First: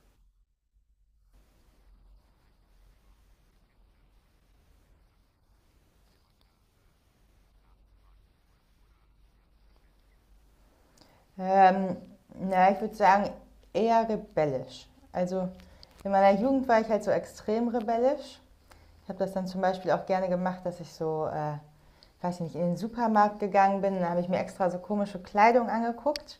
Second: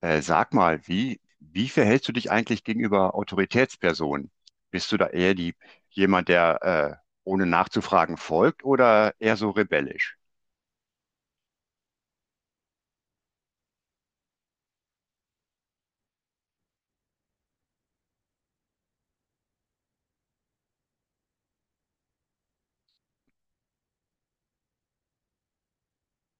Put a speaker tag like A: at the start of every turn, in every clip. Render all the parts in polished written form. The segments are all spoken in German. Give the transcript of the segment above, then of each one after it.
A: Sag mal, wie verhältst du dich eigentlich gegenüber Autoritätspersonen? Bist du da eher jemand, der ohne nachzufragen folgt oder eher so rebellisch?
B: Ähm, Ich würde sagen, eher rebellisch. Also in meiner Jugend war ich halt so extrem rebellisch. Ich habe das dann zum Beispiel auch gerne gemacht, dass ich so, weiß ich nicht, in den Supermarkt gegangen bin. Da habe ich mir extra so komische Kleidung angeguckt,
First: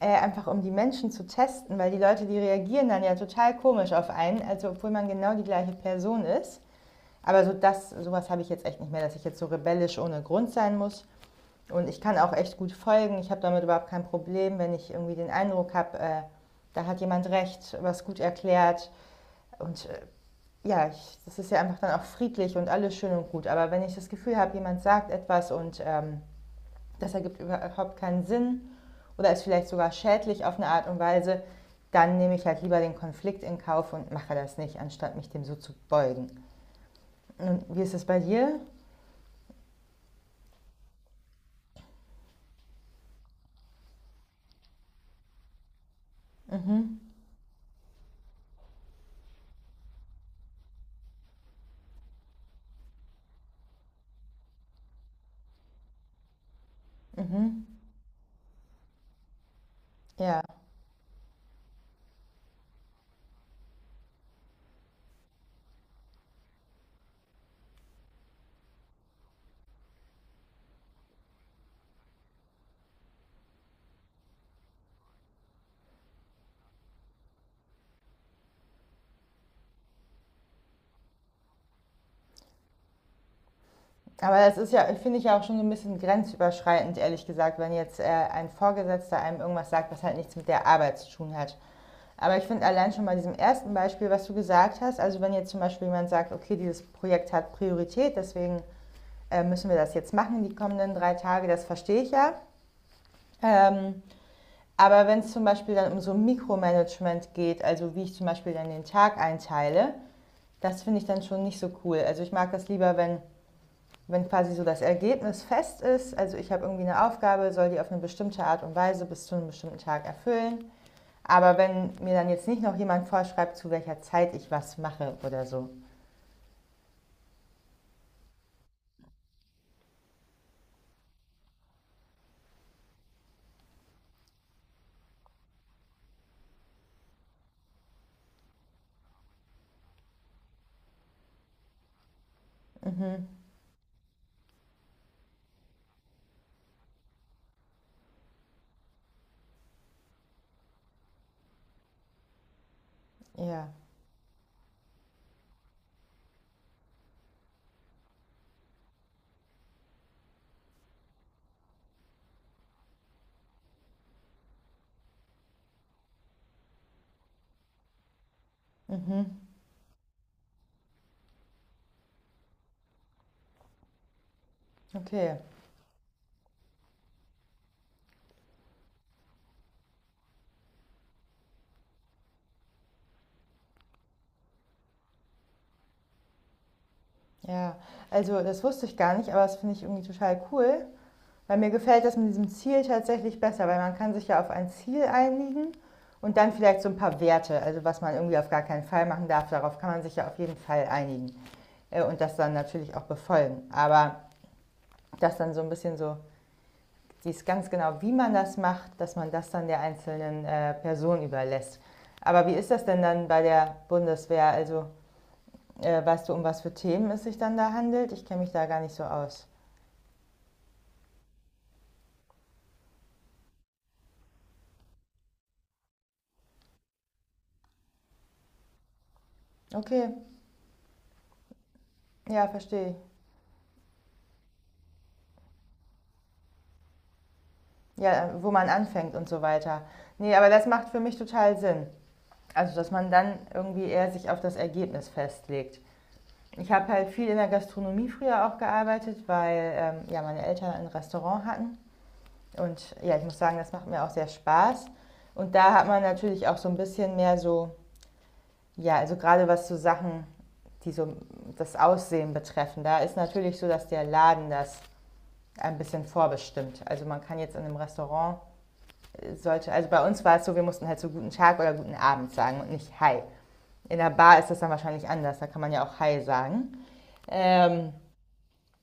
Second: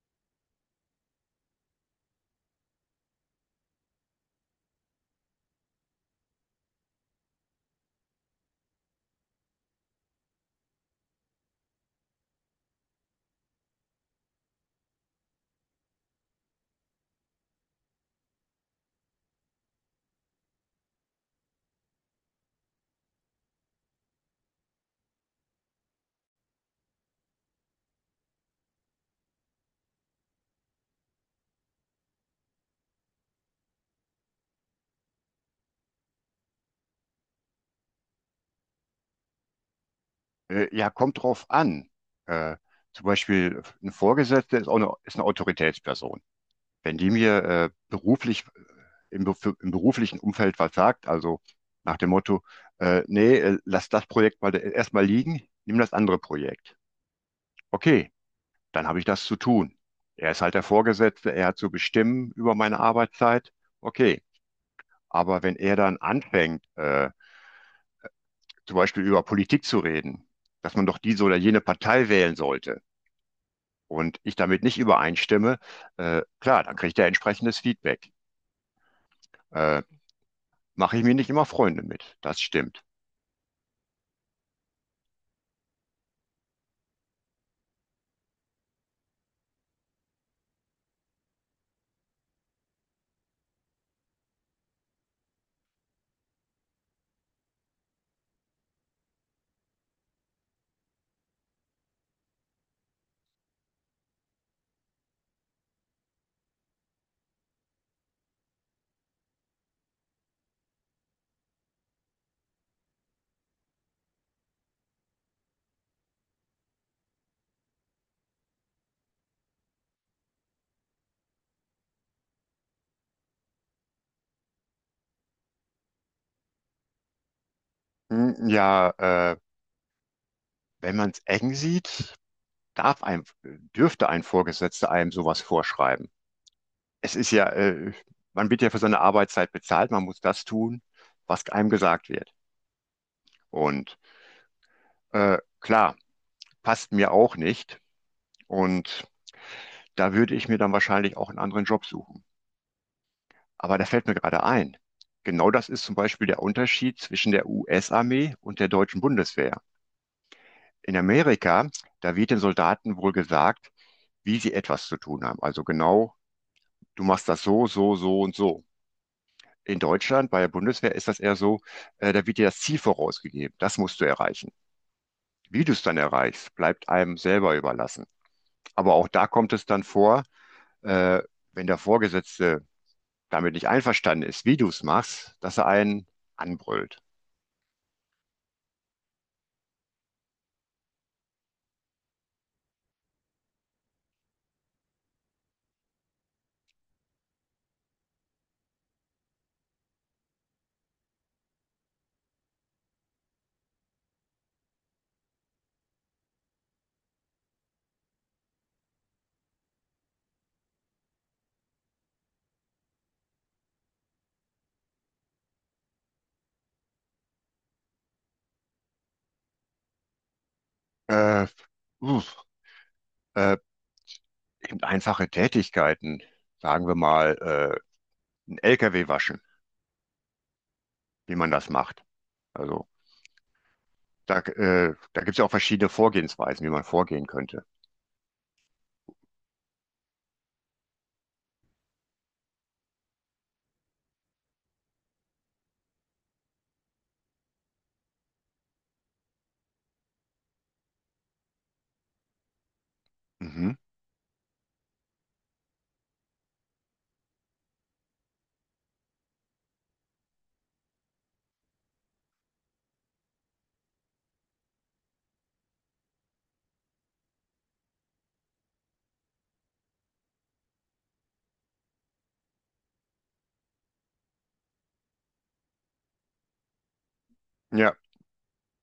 B: einfach um die Menschen zu testen, weil die Leute, die reagieren dann ja total komisch auf einen, also obwohl man genau die gleiche Person ist. Aber so das, sowas habe ich jetzt echt nicht mehr, dass ich jetzt so rebellisch ohne Grund sein muss. Und ich kann auch echt gut folgen. Ich habe damit überhaupt kein Problem, wenn ich irgendwie den Eindruck habe, da hat jemand recht, was gut erklärt. Und äh, ja, ich, das ist ja einfach dann auch friedlich und alles schön und gut. Aber wenn ich das Gefühl habe, jemand sagt etwas und das ergibt überhaupt keinen Sinn oder ist vielleicht sogar schädlich auf eine Art und Weise, dann nehme ich halt lieber den Konflikt in Kauf und mache das nicht, anstatt mich dem so zu beugen. Und wie ist es bei dir?
A: Ja, kommt drauf an. Äh, Zum Beispiel eine Vorgesetzte ist ist eine Autoritätsperson. Wenn die mir beruflich, im beruflichen Umfeld was sagt, also nach dem Motto, nee, lass das Projekt mal erstmal liegen, nimm das andere Projekt.
B: Mhm.
A: Okay, dann habe ich das zu tun. Er
B: Ja.
A: ist halt der Vorgesetzte, er hat zu bestimmen über meine Arbeitszeit. Okay, aber wenn er dann anfängt, zum Beispiel über Politik zu reden, dass man doch diese oder jene Partei wählen sollte und ich damit nicht übereinstimme, klar, dann kriegt er entsprechendes Feedback. Äh, Mache ich mir nicht immer Freunde mit, das stimmt.
B: Aber das ist ja, finde ich ja auch schon so ein bisschen grenzüberschreitend, ehrlich gesagt, wenn jetzt ein Vorgesetzter einem irgendwas sagt, was halt nichts mit der Arbeit zu tun hat. Aber ich finde allein schon bei diesem ersten Beispiel, was du gesagt hast, also wenn jetzt zum Beispiel jemand sagt, okay, dieses Projekt hat Priorität, deswegen müssen wir das jetzt machen, die kommenden 3 Tage, das verstehe ich ja. Ähm, aber wenn es zum Beispiel dann um so Mikromanagement geht, also wie ich zum Beispiel dann den Tag einteile, das finde ich dann schon nicht so cool. Also ich mag das lieber, wenn quasi so das Ergebnis fest ist, also ich habe irgendwie eine Aufgabe, soll die auf eine bestimmte Art und Weise bis zu einem bestimmten Tag erfüllen. Aber wenn mir dann jetzt nicht noch jemand vorschreibt, zu welcher Zeit ich was mache oder so.
A: Hm, ja, äh, wenn man es eng sieht, darf ein, dürfte ein Vorgesetzter einem sowas vorschreiben. Es ist ja, man wird ja für seine Arbeitszeit bezahlt, man muss das tun, was einem gesagt wird.
B: Mhm,
A: Und klar, passt mir auch nicht. Und da würde ich mir dann wahrscheinlich auch einen anderen Job suchen.
B: ja.
A: Aber da fällt mir gerade ein. Genau das ist zum Beispiel der Unterschied zwischen der US-Armee und der deutschen Bundeswehr. In Amerika, da wird den Soldaten wohl gesagt, wie sie etwas zu tun haben. Also genau, du machst das so, so, so und so.
B: Mhm,
A: In Deutschland bei der Bundeswehr ist das eher so, da wird dir das Ziel vorausgegeben. Das musst du erreichen.
B: okay.
A: Wie du es dann erreichst, bleibt einem selber überlassen. Aber auch da kommt es dann vor, äh, wenn der Vorgesetzte damit nicht einverstanden ist, wie du es machst, dass er einen anbrüllt.
B: Ja. Also das wusste ich gar nicht, aber das finde ich irgendwie total cool. Weil mir gefällt das mit diesem Ziel tatsächlich besser, weil man kann sich ja auf ein Ziel einigen und dann vielleicht so ein paar Werte, also was man irgendwie auf gar keinen Fall machen darf, darauf kann man sich ja auf jeden Fall einigen und das dann natürlich auch befolgen. Aber das dann so ein bisschen so, dies ganz genau, wie man das macht, dass man das dann der einzelnen Person überlässt. Aber wie ist das denn dann bei der Bundeswehr? Also weißt du, um was für Themen es sich dann da handelt? Ich kenne mich da gar nicht so aus.
A: Äh, Uff, äh, eben einfache Tätigkeiten, sagen wir mal, ein LKW waschen,
B: Okay,
A: wie man das macht.
B: ja, verstehe
A: Also
B: ich.
A: da gibt es ja auch verschiedene Vorgehensweisen, wie man vorgehen könnte.
B: Ja, wo man anfängt und so weiter. Nee, aber das macht für mich total Sinn. Also, dass man dann irgendwie eher sich auf das Ergebnis festlegt. Ich habe halt viel in der Gastronomie früher auch gearbeitet, weil ja, meine Eltern ein Restaurant hatten. Und ja, ich muss sagen, das
A: Mhm.
B: macht mir auch sehr Spaß. Und da hat man natürlich auch so ein bisschen mehr so, ja, also gerade was so Sachen, die so das Aussehen betreffen, da ist natürlich so, dass der Laden das ein bisschen vorbestimmt. Also man kann jetzt in einem Restaurant sollte, also bei uns war es so, wir mussten halt so guten Tag oder guten Abend sagen und nicht Hi. In der Bar ist das dann wahrscheinlich anders, da kann man ja auch Hi sagen. Ähm,
A: Ja.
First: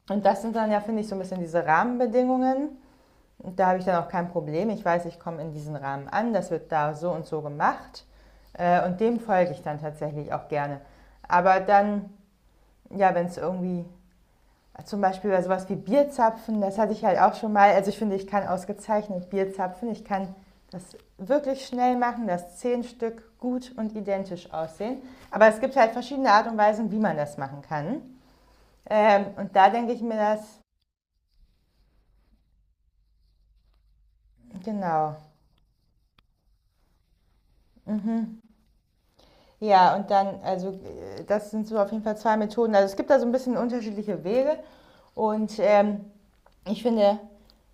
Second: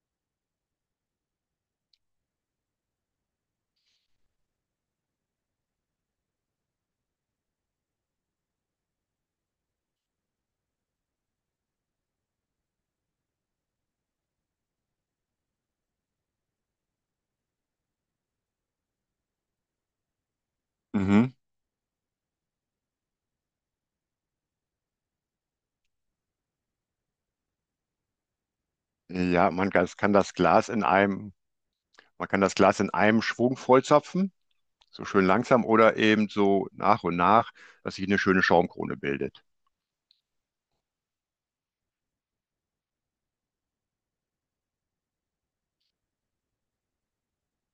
B: und das sind dann ja, finde ich, so ein bisschen diese Rahmenbedingungen. Und da habe ich dann auch kein Problem. Ich weiß, ich komme in diesen Rahmen an, das wird da so und so gemacht. Und dem folge ich dann tatsächlich auch gerne. Aber dann, ja, wenn es irgendwie zum Beispiel bei sowas wie Bierzapfen, das hatte ich halt auch schon mal. Also ich finde, ich kann ausgezeichnet Bierzapfen. Ich kann das
A: Mhm.
B: wirklich schnell machen, dass 10 Stück gut und identisch aussehen. Aber es gibt halt verschiedene Art und Weisen, wie man das machen kann.
A: Ja,
B: Und da
A: man kann,
B: denke ich
A: kann
B: mir
A: das
B: das,
A: Man kann das Glas in einem Schwung vollzapfen, so
B: genau.
A: schön langsam oder eben so nach und nach, dass sich eine schöne Schaumkrone bildet.
B: Ja, und dann, also das sind so auf jeden Fall zwei Methoden. Also es gibt da so ein bisschen unterschiedliche Wege. Und ähm, Ich finde,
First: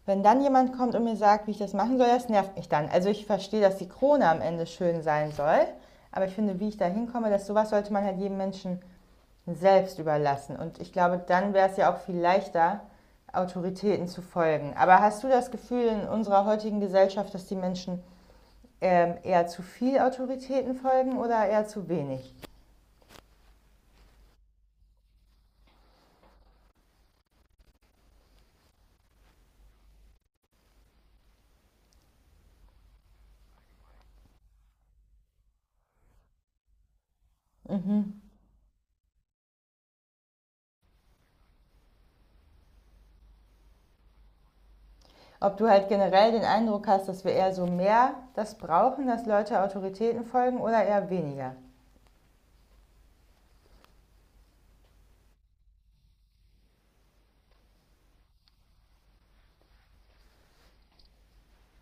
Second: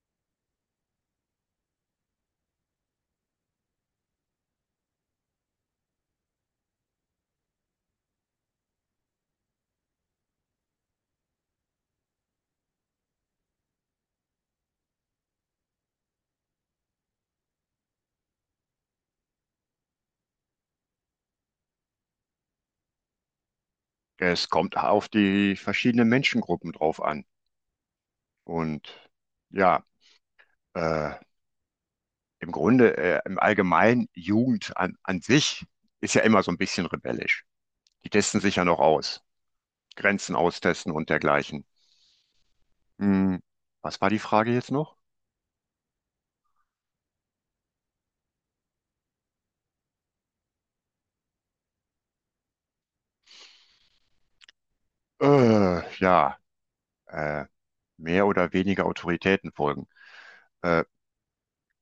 B: wenn dann jemand kommt und mir sagt, wie ich das machen soll, das nervt mich dann. Also ich verstehe, dass die Krone am Ende schön sein soll, aber ich finde, wie ich da hinkomme, dass sowas sollte man halt jedem Menschen selbst überlassen. Und ich glaube, dann wäre es ja auch viel leichter, Autoritäten zu folgen. Aber hast du das Gefühl in unserer heutigen Gesellschaft, dass die Menschen eher zu viel Autoritäten folgen oder eher zu wenig?
A: Es kommt auf die verschiedenen Menschengruppen drauf an. Und ja, äh, im Grunde, im Allgemeinen, an sich ist ja immer so ein bisschen rebellisch. Die testen sich ja noch aus, Grenzen austesten und dergleichen. Hm, was war die Frage jetzt noch?
B: Ob du halt generell den Eindruck hast, dass wir eher so mehr das brauchen, dass Leute Autoritäten folgen oder eher weniger?
A: Ja, äh, mehr oder weniger Autoritäten folgen. Äh,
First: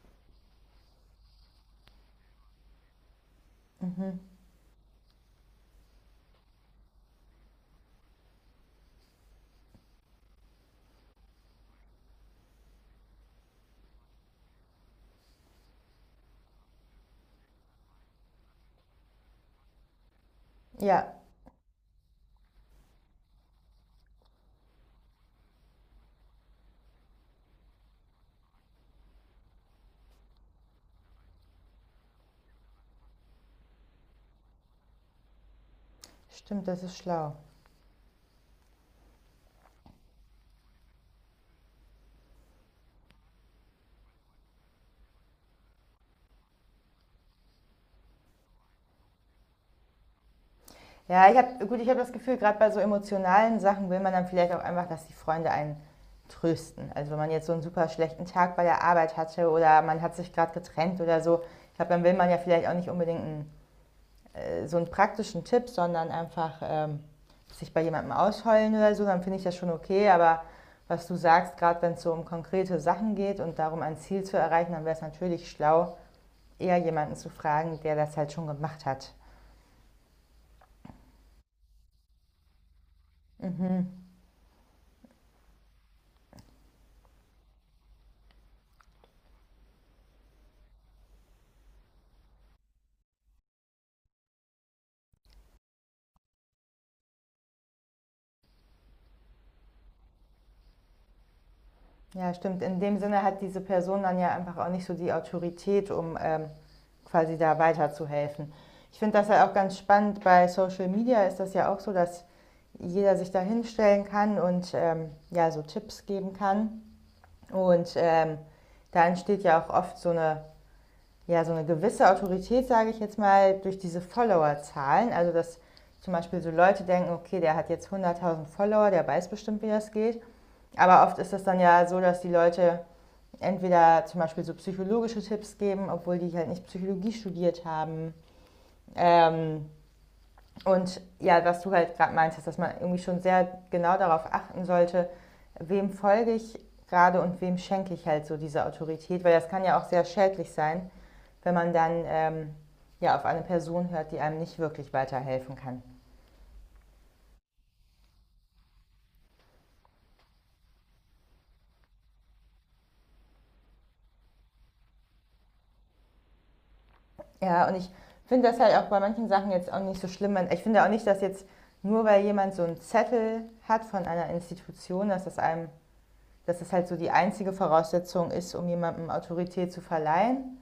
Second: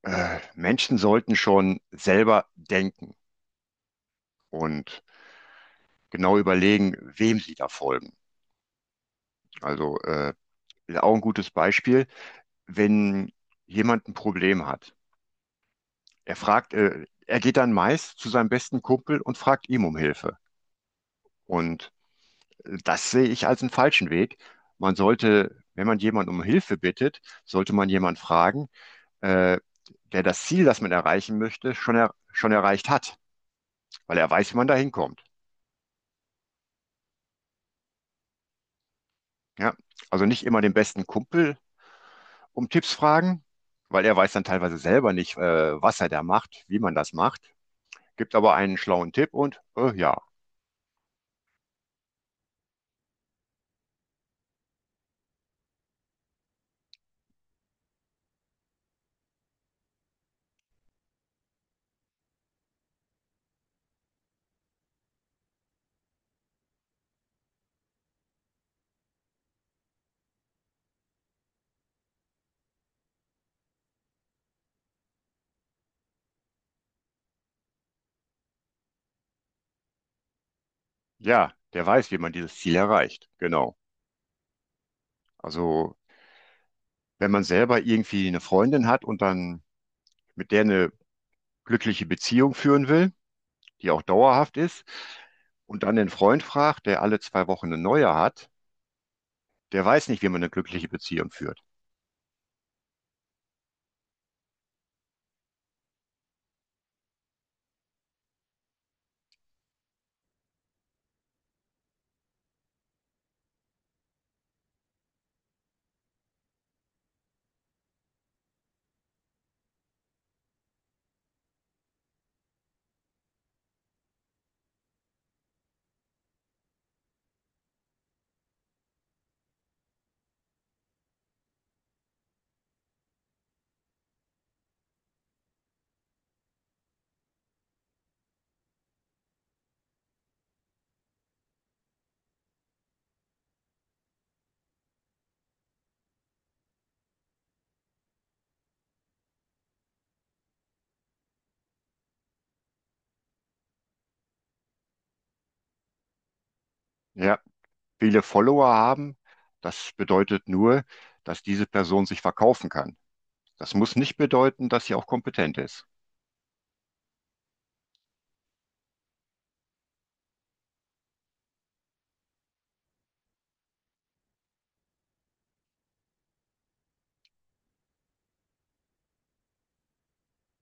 A: Menschen sollten schon selber denken und genau überlegen, wem sie da folgen. Also ist auch ein gutes Beispiel, wenn jemand ein Problem hat. Er geht dann meist zu seinem besten Kumpel und fragt ihm um Hilfe.
B: Ja,
A: Und das sehe ich als einen falschen Weg. Man sollte, wenn man jemanden um Hilfe bittet, sollte man jemanden fragen, äh, der das Ziel, das man erreichen möchte, er schon erreicht hat. Weil er weiß, wie man da hinkommt.
B: stimmt, das ist schlau.
A: Ja? Also nicht immer den besten Kumpel um Tipps fragen, weil er weiß dann teilweise selber nicht, was er da macht, wie man das macht. Gibt aber einen schlauen Tipp und ja,
B: Ja, ich habe, gut, ich habe das Gefühl, gerade bei so emotionalen Sachen will man dann vielleicht auch einfach, dass die Freunde einen trösten. Also wenn man jetzt so einen super schlechten Tag bei der Arbeit hatte oder man hat sich gerade getrennt oder so, ich glaube, dann will man ja vielleicht auch nicht unbedingt einen, so einen praktischen Tipp, sondern einfach sich bei jemandem ausheulen oder so, dann finde ich das schon okay. Aber was du sagst, gerade wenn es so um konkrete Sachen geht und darum, ein Ziel zu erreichen, dann wäre es natürlich schlau, eher jemanden zu fragen, der das halt schon gemacht hat.
A: ja, der weiß, wie man dieses Ziel erreicht. Genau.
B: Mhm.
A: Also wenn man selber irgendwie eine Freundin hat und dann mit der eine glückliche Beziehung führen will, die auch dauerhaft ist, und dann den Freund fragt, der alle zwei Wochen eine neue hat, der weiß nicht, wie man eine glückliche Beziehung führt.
B: Ja, stimmt. In dem Sinne hat diese Person dann ja einfach auch nicht so die Autorität, um quasi da weiterzuhelfen. Ich finde das ja auch ganz spannend. Bei Social Media ist das ja auch so, dass jeder sich da hinstellen kann und ja, so Tipps geben kann. Und ähm, Da entsteht ja auch oft so eine, ja, so eine gewisse Autorität, sage ich jetzt mal, durch diese Followerzahlen. Also, dass zum Beispiel so Leute denken, okay, der hat jetzt 100.000 Follower, der weiß bestimmt, wie das geht. Aber oft ist das dann ja so, dass die Leute entweder zum Beispiel so psychologische Tipps geben, obwohl die halt nicht Psychologie studiert haben. Ähm, und ja, was du halt gerade meinst, dass man irgendwie schon sehr genau darauf achten sollte, wem folge ich gerade und wem schenke ich halt so diese Autorität, weil das kann ja auch sehr schädlich sein, wenn man dann ja auf eine Person hört, die einem nicht wirklich weiterhelfen kann.
A: Ja, viele Follower haben, das bedeutet nur, dass diese Person sich verkaufen kann. Das muss nicht bedeuten, dass sie auch kompetent ist.
B: Ja, und ich finde das halt auch bei manchen Sachen jetzt auch nicht so schlimm. Ich finde auch nicht, dass jetzt nur weil jemand so einen Zettel hat von einer Institution, dass das halt so die einzige Voraussetzung ist, um jemandem Autorität zu verleihen,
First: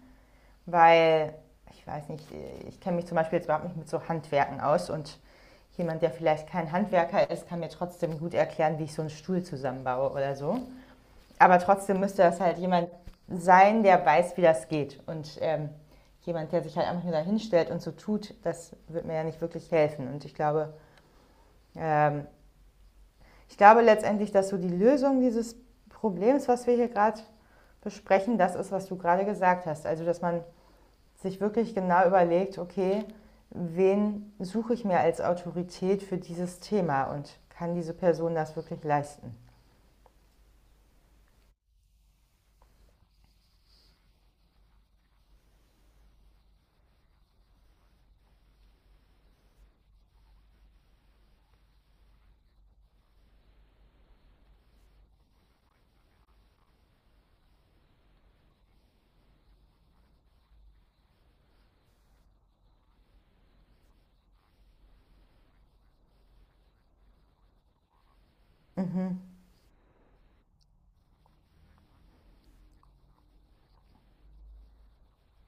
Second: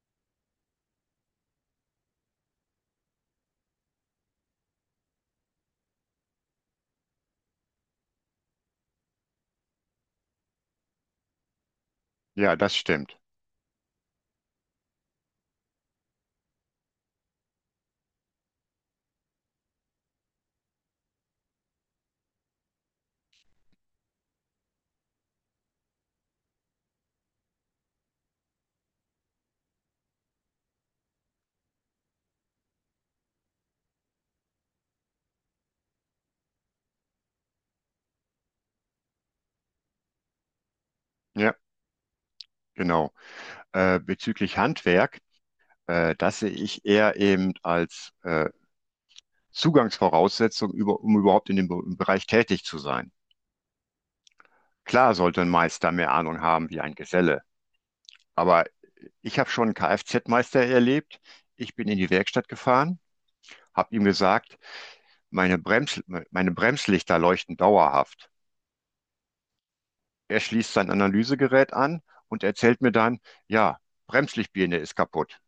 B: weil ich weiß nicht, ich kenne mich zum Beispiel jetzt überhaupt nicht mit so Handwerken aus und jemand, der vielleicht kein Handwerker ist, kann mir trotzdem gut erklären, wie ich so einen Stuhl zusammenbaue oder so. Aber trotzdem müsste das
A: Ja,
B: halt
A: das
B: jemand
A: stimmt.
B: sein, der weiß, wie das geht. Jemand, der sich halt einfach nur da hinstellt und so tut, das wird mir ja nicht wirklich helfen. Und ähm, ich glaube letztendlich, dass so die Lösung dieses Problems, was wir hier gerade besprechen, das ist, was du gerade gesagt hast. Also, dass man sich wirklich genau überlegt, okay, wen suche ich mir als Autorität für dieses Thema und kann diese Person das wirklich leisten?
A: Ja, genau. Bezüglich Handwerk, das sehe ich eher eben als Zugangsvoraussetzung, um überhaupt in dem im Bereich tätig zu sein. Klar sollte ein Meister mehr Ahnung haben wie ein Geselle, aber ich habe schon einen Kfz-Meister erlebt. Ich bin in die Werkstatt gefahren, habe ihm gesagt, meine Brems, meine Bremslichter leuchten dauerhaft. Er schließt sein Analysegerät an und erzählt mir dann, ja, Bremslichtbirne ist kaputt.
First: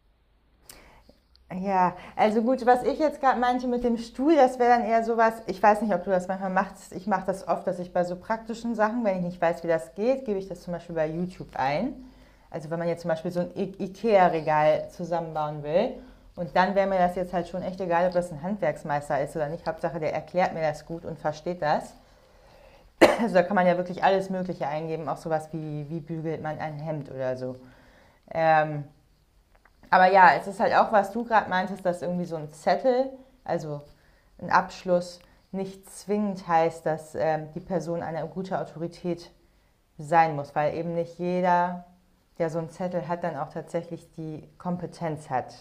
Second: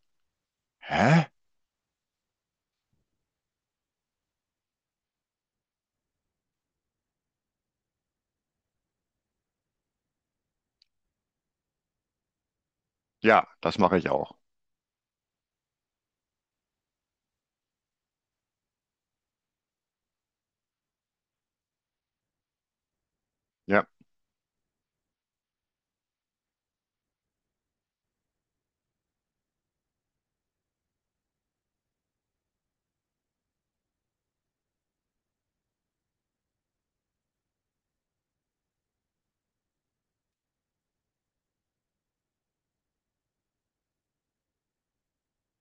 A: Hä?
B: Ja, also gut, was ich jetzt gerade meinte mit dem Stuhl, das wäre dann eher sowas, ich weiß nicht, ob du das manchmal machst, ich mache das oft, dass ich bei so praktischen Sachen, wenn ich nicht weiß, wie das geht, gebe ich das zum Beispiel bei YouTube ein. Also wenn man jetzt zum Beispiel so
A: Ja,
B: ein
A: das mache ich auch.
B: Ikea-Regal zusammenbauen will und dann wäre mir das jetzt halt schon echt egal, ob das ein Handwerksmeister ist oder nicht. Hauptsache, der erklärt mir das gut und versteht das. Also da kann man ja
A: Ja.
B: wirklich alles Mögliche eingeben, auch sowas wie, wie bügelt man ein Hemd oder so. Ähm, aber ja, es ist halt auch, was du gerade meintest, dass irgendwie so ein Zettel, also ein Abschluss, nicht zwingend heißt, dass die Person eine gute Autorität sein muss, weil eben nicht jeder, der so einen Zettel hat, dann auch tatsächlich die Kompetenz hat,